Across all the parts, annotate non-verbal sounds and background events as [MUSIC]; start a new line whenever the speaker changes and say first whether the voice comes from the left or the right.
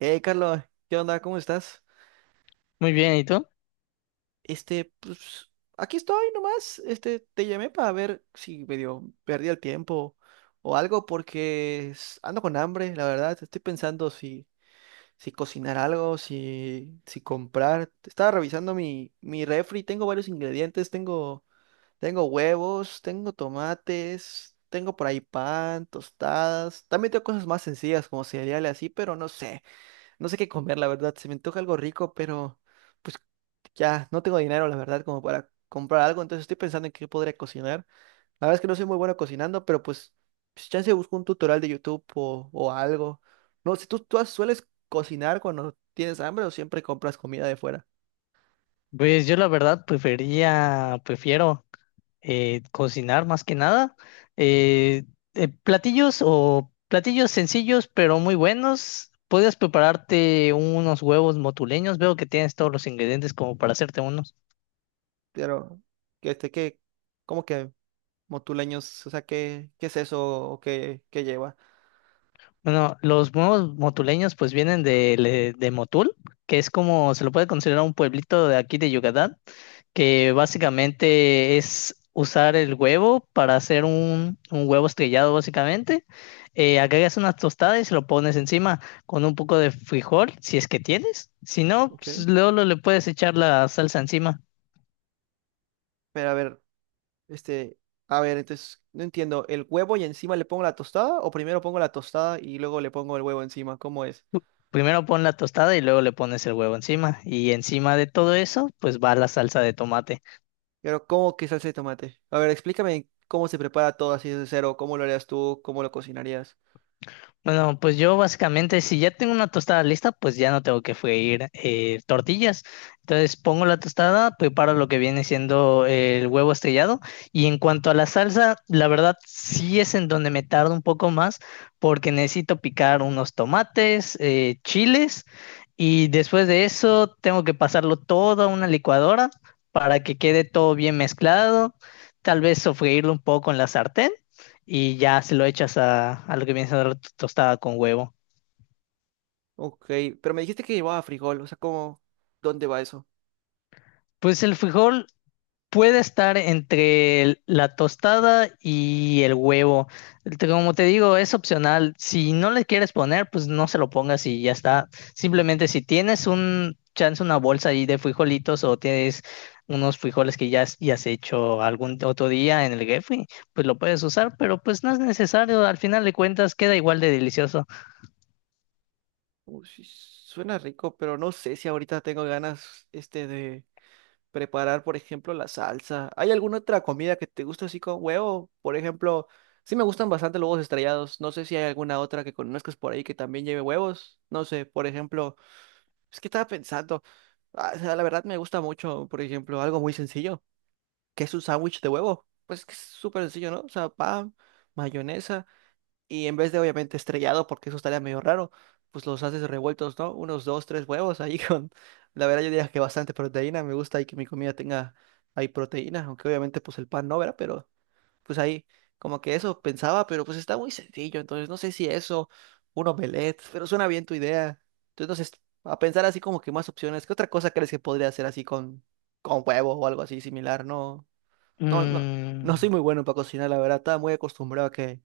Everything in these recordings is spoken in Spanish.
right: Hey, Carlos, ¿qué onda? ¿Cómo estás?
left: Muy bien, ¿y tú?
right: Este, pues, aquí estoy nomás. Te llamé para ver si medio perdí el tiempo o algo porque ando con hambre, la verdad. Estoy pensando si cocinar algo, si comprar. Estaba revisando mi refri, tengo varios ingredientes, tengo huevos, tengo tomates, tengo por ahí pan, tostadas. También tengo cosas más sencillas como cereales así, pero no sé. No sé qué comer, la verdad. Se me antoja algo rico, pero pues ya no tengo dinero, la verdad, como para comprar algo. Entonces estoy pensando en qué podría cocinar. La verdad es que no soy muy bueno cocinando, pero pues chance busco un tutorial de YouTube o algo. No sé, tú sueles cocinar cuando tienes hambre o siempre compras comida de fuera?
left: Pues yo la verdad prefiero cocinar más que nada. Eh, Platillos o platillos sencillos pero muy buenos. Puedes prepararte unos huevos motuleños. Veo que tienes todos los ingredientes como para hacerte unos.
right: Pero, que este, que, cómo que motuleños, o sea, qué es eso o qué lleva?
left: Bueno, los huevos motuleños pues vienen de, de Motul, que es como se lo puede considerar un pueblito de aquí de Yucatán, que básicamente es usar el huevo para hacer un huevo estrellado, básicamente. Agregas unas tostadas y se lo pones encima con un poco de frijol, si es que tienes. Si no,
right: Ok.
left: pues, luego le puedes echar la salsa encima.
right: Pero a ver. Este, a ver, entonces, no entiendo, ¿el huevo y encima le pongo la tostada? ¿O primero pongo la tostada y luego le pongo el huevo encima? ¿Cómo es?
left: Primero pon la tostada y luego le pones el huevo encima. Y encima de todo eso, pues va la salsa de tomate.
right: Pero, ¿cómo que salsa de tomate? A ver, explícame cómo se prepara todo así de cero, cómo lo harías tú, cómo lo cocinarías.
left: Bueno, pues yo básicamente, si ya tengo una tostada lista, pues ya no tengo que freír tortillas. Entonces pongo la tostada, preparo lo que viene siendo el huevo estrellado. Y en cuanto a la salsa, la verdad sí es en donde me tardo un poco más porque necesito picar unos tomates, chiles, y después de eso tengo que pasarlo todo a una licuadora para que quede todo bien mezclado. Tal vez sofreírlo un poco en la sartén y ya se lo echas a lo que viene siendo tostada con huevo.
right: Ok, pero me dijiste que llevaba frijol, o sea, ¿cómo? ¿Dónde va eso?
left: Pues el frijol puede estar entre la tostada y el huevo. Como te digo, es opcional. Si no le quieres poner, pues no se lo pongas y ya está. Simplemente si tienes un chance, una bolsa ahí de frijolitos o tienes unos frijoles que ya, ya has hecho algún otro día en el refri, pues lo puedes usar, pero pues no es necesario. Al final de cuentas, queda igual de delicioso.
right: Uy, sí, suena rico, pero no sé si ahorita tengo ganas, de... preparar, por ejemplo, la salsa. ¿Hay alguna otra comida que te guste así con huevo? Por ejemplo, sí me gustan bastante los huevos estrellados. No sé si hay alguna otra que conozcas por ahí que también lleve huevos. No sé, por ejemplo, es que estaba pensando, ah, o sea, la verdad me gusta mucho, por ejemplo, algo muy sencillo, que es un sándwich de huevo. Pues es que es súper sencillo, ¿no? O sea, pan, mayonesa. Y en vez de obviamente estrellado, porque eso estaría medio raro, pues los haces revueltos, ¿no? Unos dos, tres huevos ahí [LAUGHS] con, la verdad yo diría que bastante proteína, me gusta ahí que mi comida tenga ahí proteína, aunque obviamente pues el pan no, ¿verdad? Pero pues ahí como que eso pensaba, pero pues está muy sencillo, entonces no sé si eso, un omelette, pero suena bien tu idea. Entonces, a pensar así como que más opciones, ¿qué otra cosa crees que podría hacer así con huevo o algo así similar, ¿no? No, no soy
left: Mm,
right: muy bueno para cocinar, la verdad. Estaba muy acostumbrado a que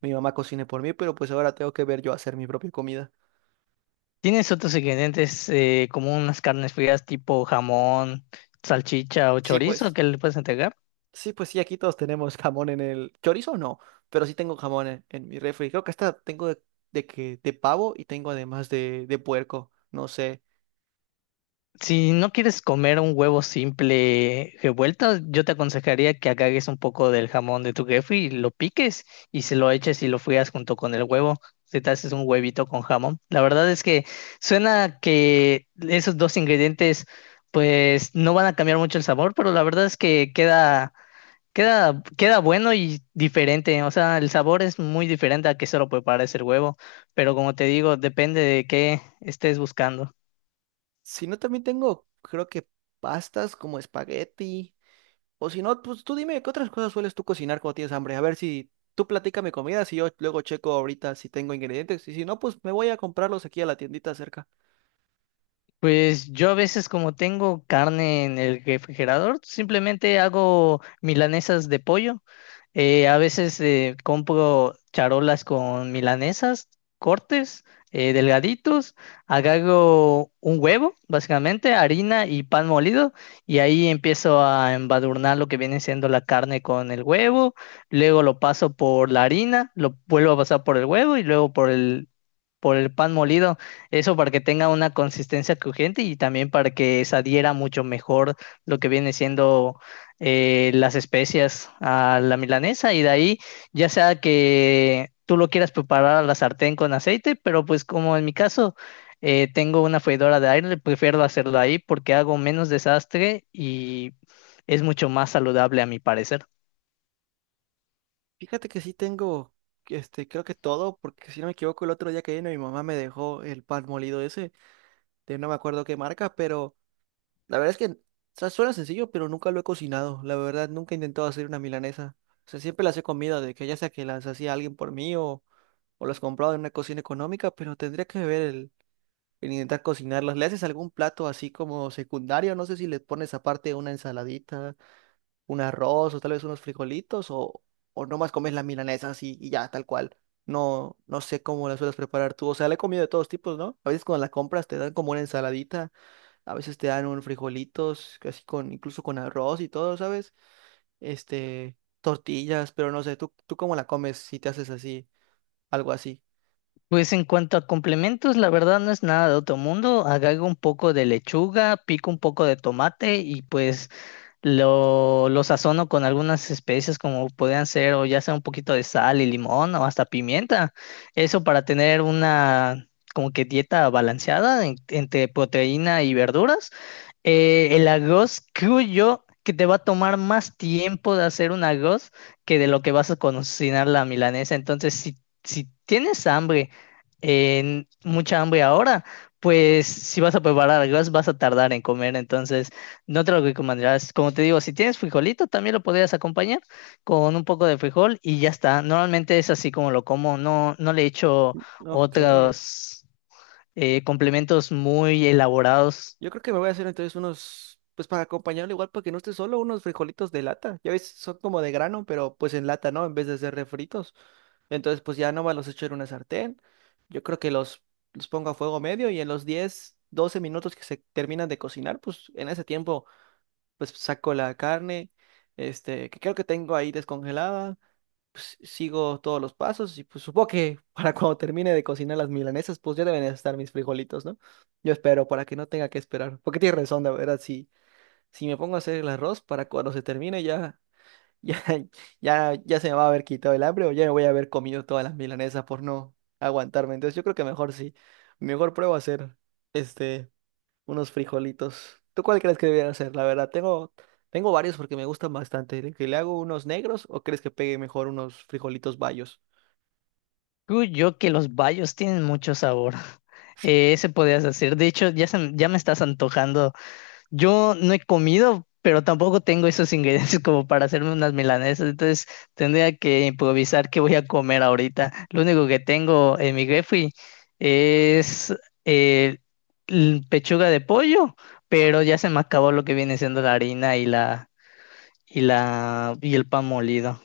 right: mi mamá cocine por mí, pero pues ahora tengo que ver yo hacer mi propia comida.
left: ¿Tienes otros ingredientes como unas carnes frías tipo jamón, salchicha o
right: Sí,
left: chorizo
right: pues,
left: que le puedes entregar?
right: sí, pues sí, aquí todos tenemos jamón en el chorizo, no, pero sí tengo jamón en mi refri. Creo que hasta tengo de pavo y tengo además de puerco, no sé.
left: Si no quieres comer un huevo simple revuelto, yo te aconsejaría que agarres un poco del jamón de tu jefe y lo piques y se lo eches y lo frías junto con el huevo. Si te haces un huevito con jamón. La verdad es que suena que esos dos ingredientes pues no van a cambiar mucho el sabor, pero la verdad es que queda. Queda bueno y diferente, o sea, el sabor es muy diferente a que solo prepares el huevo, pero como te digo, depende de qué estés buscando.
right: Si no, también tengo, creo que pastas como espagueti. O si no, pues tú dime, ¿qué otras cosas sueles tú cocinar cuando tienes hambre? A ver si tú platícame comidas y yo luego checo ahorita si tengo ingredientes. Y si no, pues me voy a comprarlos aquí a la tiendita cerca.
left: Pues yo a veces como tengo carne en el refrigerador, simplemente hago milanesas de pollo. A veces compro charolas con milanesas, cortes delgaditos, agarro un huevo, básicamente, harina y pan molido, y ahí empiezo a embadurnar lo que viene siendo la carne con el huevo, luego lo paso por la harina, lo vuelvo a pasar por el huevo y luego por el pan molido, eso para que tenga una consistencia crujiente y también para que se adhiera mucho mejor lo que viene siendo las especias a la milanesa, y de ahí ya sea que tú lo quieras preparar a la sartén con aceite, pero pues como en mi caso tengo una freidora de aire, prefiero hacerlo ahí porque hago menos desastre y es mucho más saludable a mi parecer.
right: Fíjate que sí tengo, creo que todo, porque si no me equivoco, el otro día que vino mi mamá me dejó el pan molido ese, de no me acuerdo qué marca, pero la verdad es que, o sea, suena sencillo, pero nunca lo he cocinado. La verdad, nunca he intentado hacer una milanesa. O sea, siempre las he comido, de que ya sea que las hacía alguien por mí o las compraba en una cocina económica, pero tendría que ver el que intentas cocinarlos. ¿Le haces algún plato así como secundario? No sé si le pones aparte una ensaladita, un arroz o tal vez unos frijolitos o nomás comes las milanesas así y ya, tal cual. No, no sé cómo las sueles preparar tú. O sea, la he comido de todos tipos, ¿no? A veces cuando la compras te dan como una ensaladita, a veces te dan un frijolitos, así con, incluso con arroz y todo, ¿sabes? Tortillas, pero no sé, tú cómo la comes si te haces así, algo así?
left: Pues en cuanto a complementos, la verdad no es nada de otro mundo. Agrego un poco de lechuga, pico un poco de tomate y pues lo sazono con algunas especias como podrían ser o ya sea un poquito de sal y limón o hasta pimienta. Eso para tener una como que dieta balanceada entre proteína y verduras. El arroz creo yo que te va a tomar más tiempo de hacer un arroz que de lo que vas a cocinar la milanesa. Entonces, si tienes hambre, en mucha hambre ahora, pues si vas a preparar arroz vas a tardar en comer. Entonces, no te lo recomendarás. Como te digo, si tienes frijolito, también lo podrías acompañar con un poco de frijol y ya está. Normalmente es así como lo como. No, no le echo
right: Ok.
left: otros complementos muy elaborados.
right: Yo creo que me voy a hacer entonces unos, pues para acompañarlo igual, para que no esté solo, unos frijolitos de lata. Ya ves, son como de grano, pero pues en lata, ¿no? En vez de ser refritos. Entonces, pues ya nomás los echo en una sartén. Yo creo que los pongo a fuego medio y en los 10 o 12 minutos que se terminan de cocinar, pues en ese tiempo, pues saco la carne, que creo que tengo ahí descongelada pues, sigo todos los pasos y pues supongo que [LAUGHS] para cuando termine de cocinar las milanesas, pues ya deben estar mis frijolitos, ¿no? Yo espero para que no tenga que esperar, porque tienes razón, la verdad, si me pongo a hacer el arroz para cuando se termine ya, [LAUGHS] ya se me va a haber quitado el hambre o ya me voy a haber comido todas las milanesas por no aguantarme. Entonces yo creo que mejor sí, mejor pruebo a hacer este unos frijolitos. ¿Tú cuál crees que debería hacer? La verdad, tengo varios porque me gustan bastante. ¿Que le hago unos negros o crees que pegue mejor unos frijolitos bayos?
left: Creo yo que los bayos tienen mucho sabor. [LAUGHS] Ese podrías hacer. De hecho, ya, ya me estás antojando. Yo no he comido, pero tampoco tengo esos ingredientes [LAUGHS] como para hacerme unas milanesas, entonces tendría que improvisar qué voy a comer ahorita. Lo único que tengo en mi refri es eh, pechuga de pollo, pero ya se me acabó lo que viene siendo la harina y la y el pan molido.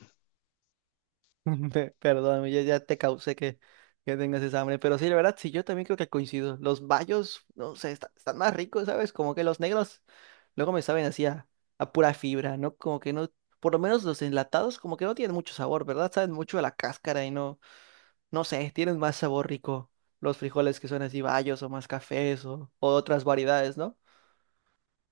right: [LAUGHS] Perdóname, ya te causé que tengas esa hambre. Pero sí, la verdad, sí, yo también creo que coincido. Los bayos, no sé, están más ricos, ¿sabes? Como que los negros luego me saben a pura fibra, ¿no? Como que no, por lo menos los enlatados como que no tienen mucho sabor, ¿verdad? Saben mucho a la cáscara y no. No sé, tienen más sabor rico los frijoles que son así bayos o más cafés o otras variedades, ¿no?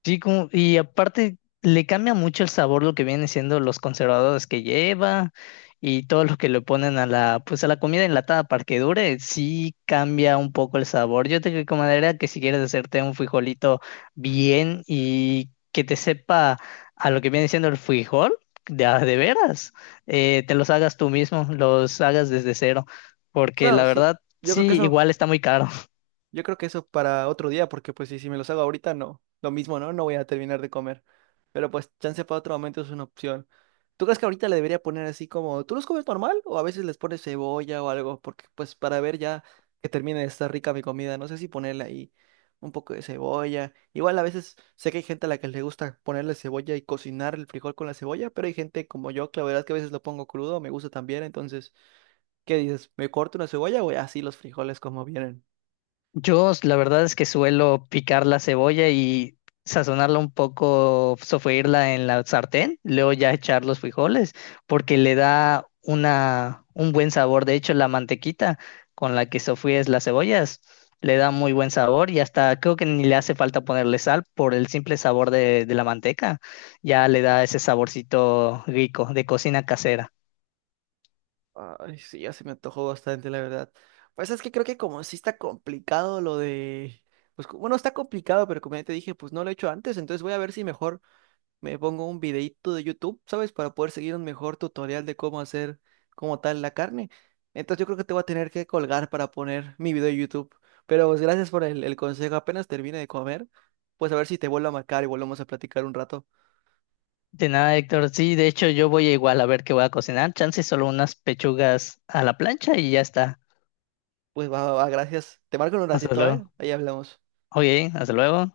left: Sí, como, y aparte le cambia mucho el sabor lo que vienen siendo los conservadores que lleva y todo lo que le ponen a la, pues a la comida enlatada para que dure, sí cambia un poco el sabor. Yo te recomendaría que si quieres hacerte un frijolito bien y que te sepa a lo que viene siendo el frijol, de a de veras, te los hagas tú mismo, los hagas desde cero, porque
right: Claro,
left: la
right: sí,
left: verdad
right: yo creo que
left: sí,
right: eso
left: igual está muy caro.
right: Yo creo que eso para otro día, porque pues si me los hago ahorita, no. Lo mismo, ¿no? No voy a terminar de comer. Pero pues chance para otro momento es una opción. ¿Tú crees que ahorita le debería poner así como, ¿tú los comes normal? O a veces les pones cebolla o algo, porque pues para ver ya que termine de estar rica mi comida, no sé si ponerle ahí un poco de cebolla. Igual a veces sé que hay gente a la que le gusta ponerle cebolla y cocinar el frijol con la cebolla, pero hay gente como yo que la verdad es que a veces lo pongo crudo, me gusta también, entonces, ¿qué dices? ¿Me corto una cebolla o así los frijoles como vienen?
left: Yo la verdad es que suelo picar la cebolla y sazonarla un poco, sofreírla en la sartén, luego ya echar los frijoles, porque le da una, un buen sabor. De hecho, la mantequita con la que sofríes las cebollas le da muy buen sabor y hasta creo que ni le hace falta ponerle sal por el simple sabor de la manteca. Ya le da ese saborcito rico de cocina casera.
right: Ay, sí, ya se me antojó bastante, la verdad. Pues es que creo que como sí está complicado lo de... Pues bueno, está complicado, pero como ya te dije, pues no lo he hecho antes, entonces voy a ver si mejor me pongo un videíto de YouTube, ¿sabes? Para poder seguir un mejor tutorial de cómo hacer como tal la carne. Entonces yo creo que te voy a tener que colgar para poner mi video de YouTube. Pero pues gracias por el consejo. Apenas termine de comer, pues a ver si te vuelvo a marcar y volvemos a platicar un rato.
left: De nada, Héctor. Sí, de hecho yo voy igual a ver qué voy a cocinar. Chance solo unas pechugas a la plancha y ya está.
right: Pues va, va, va, gracias. Te marco en un
left: Hasta
right: ratito, ¿eh?
left: luego.
right: Ahí hablamos.
left: Oye, hasta luego.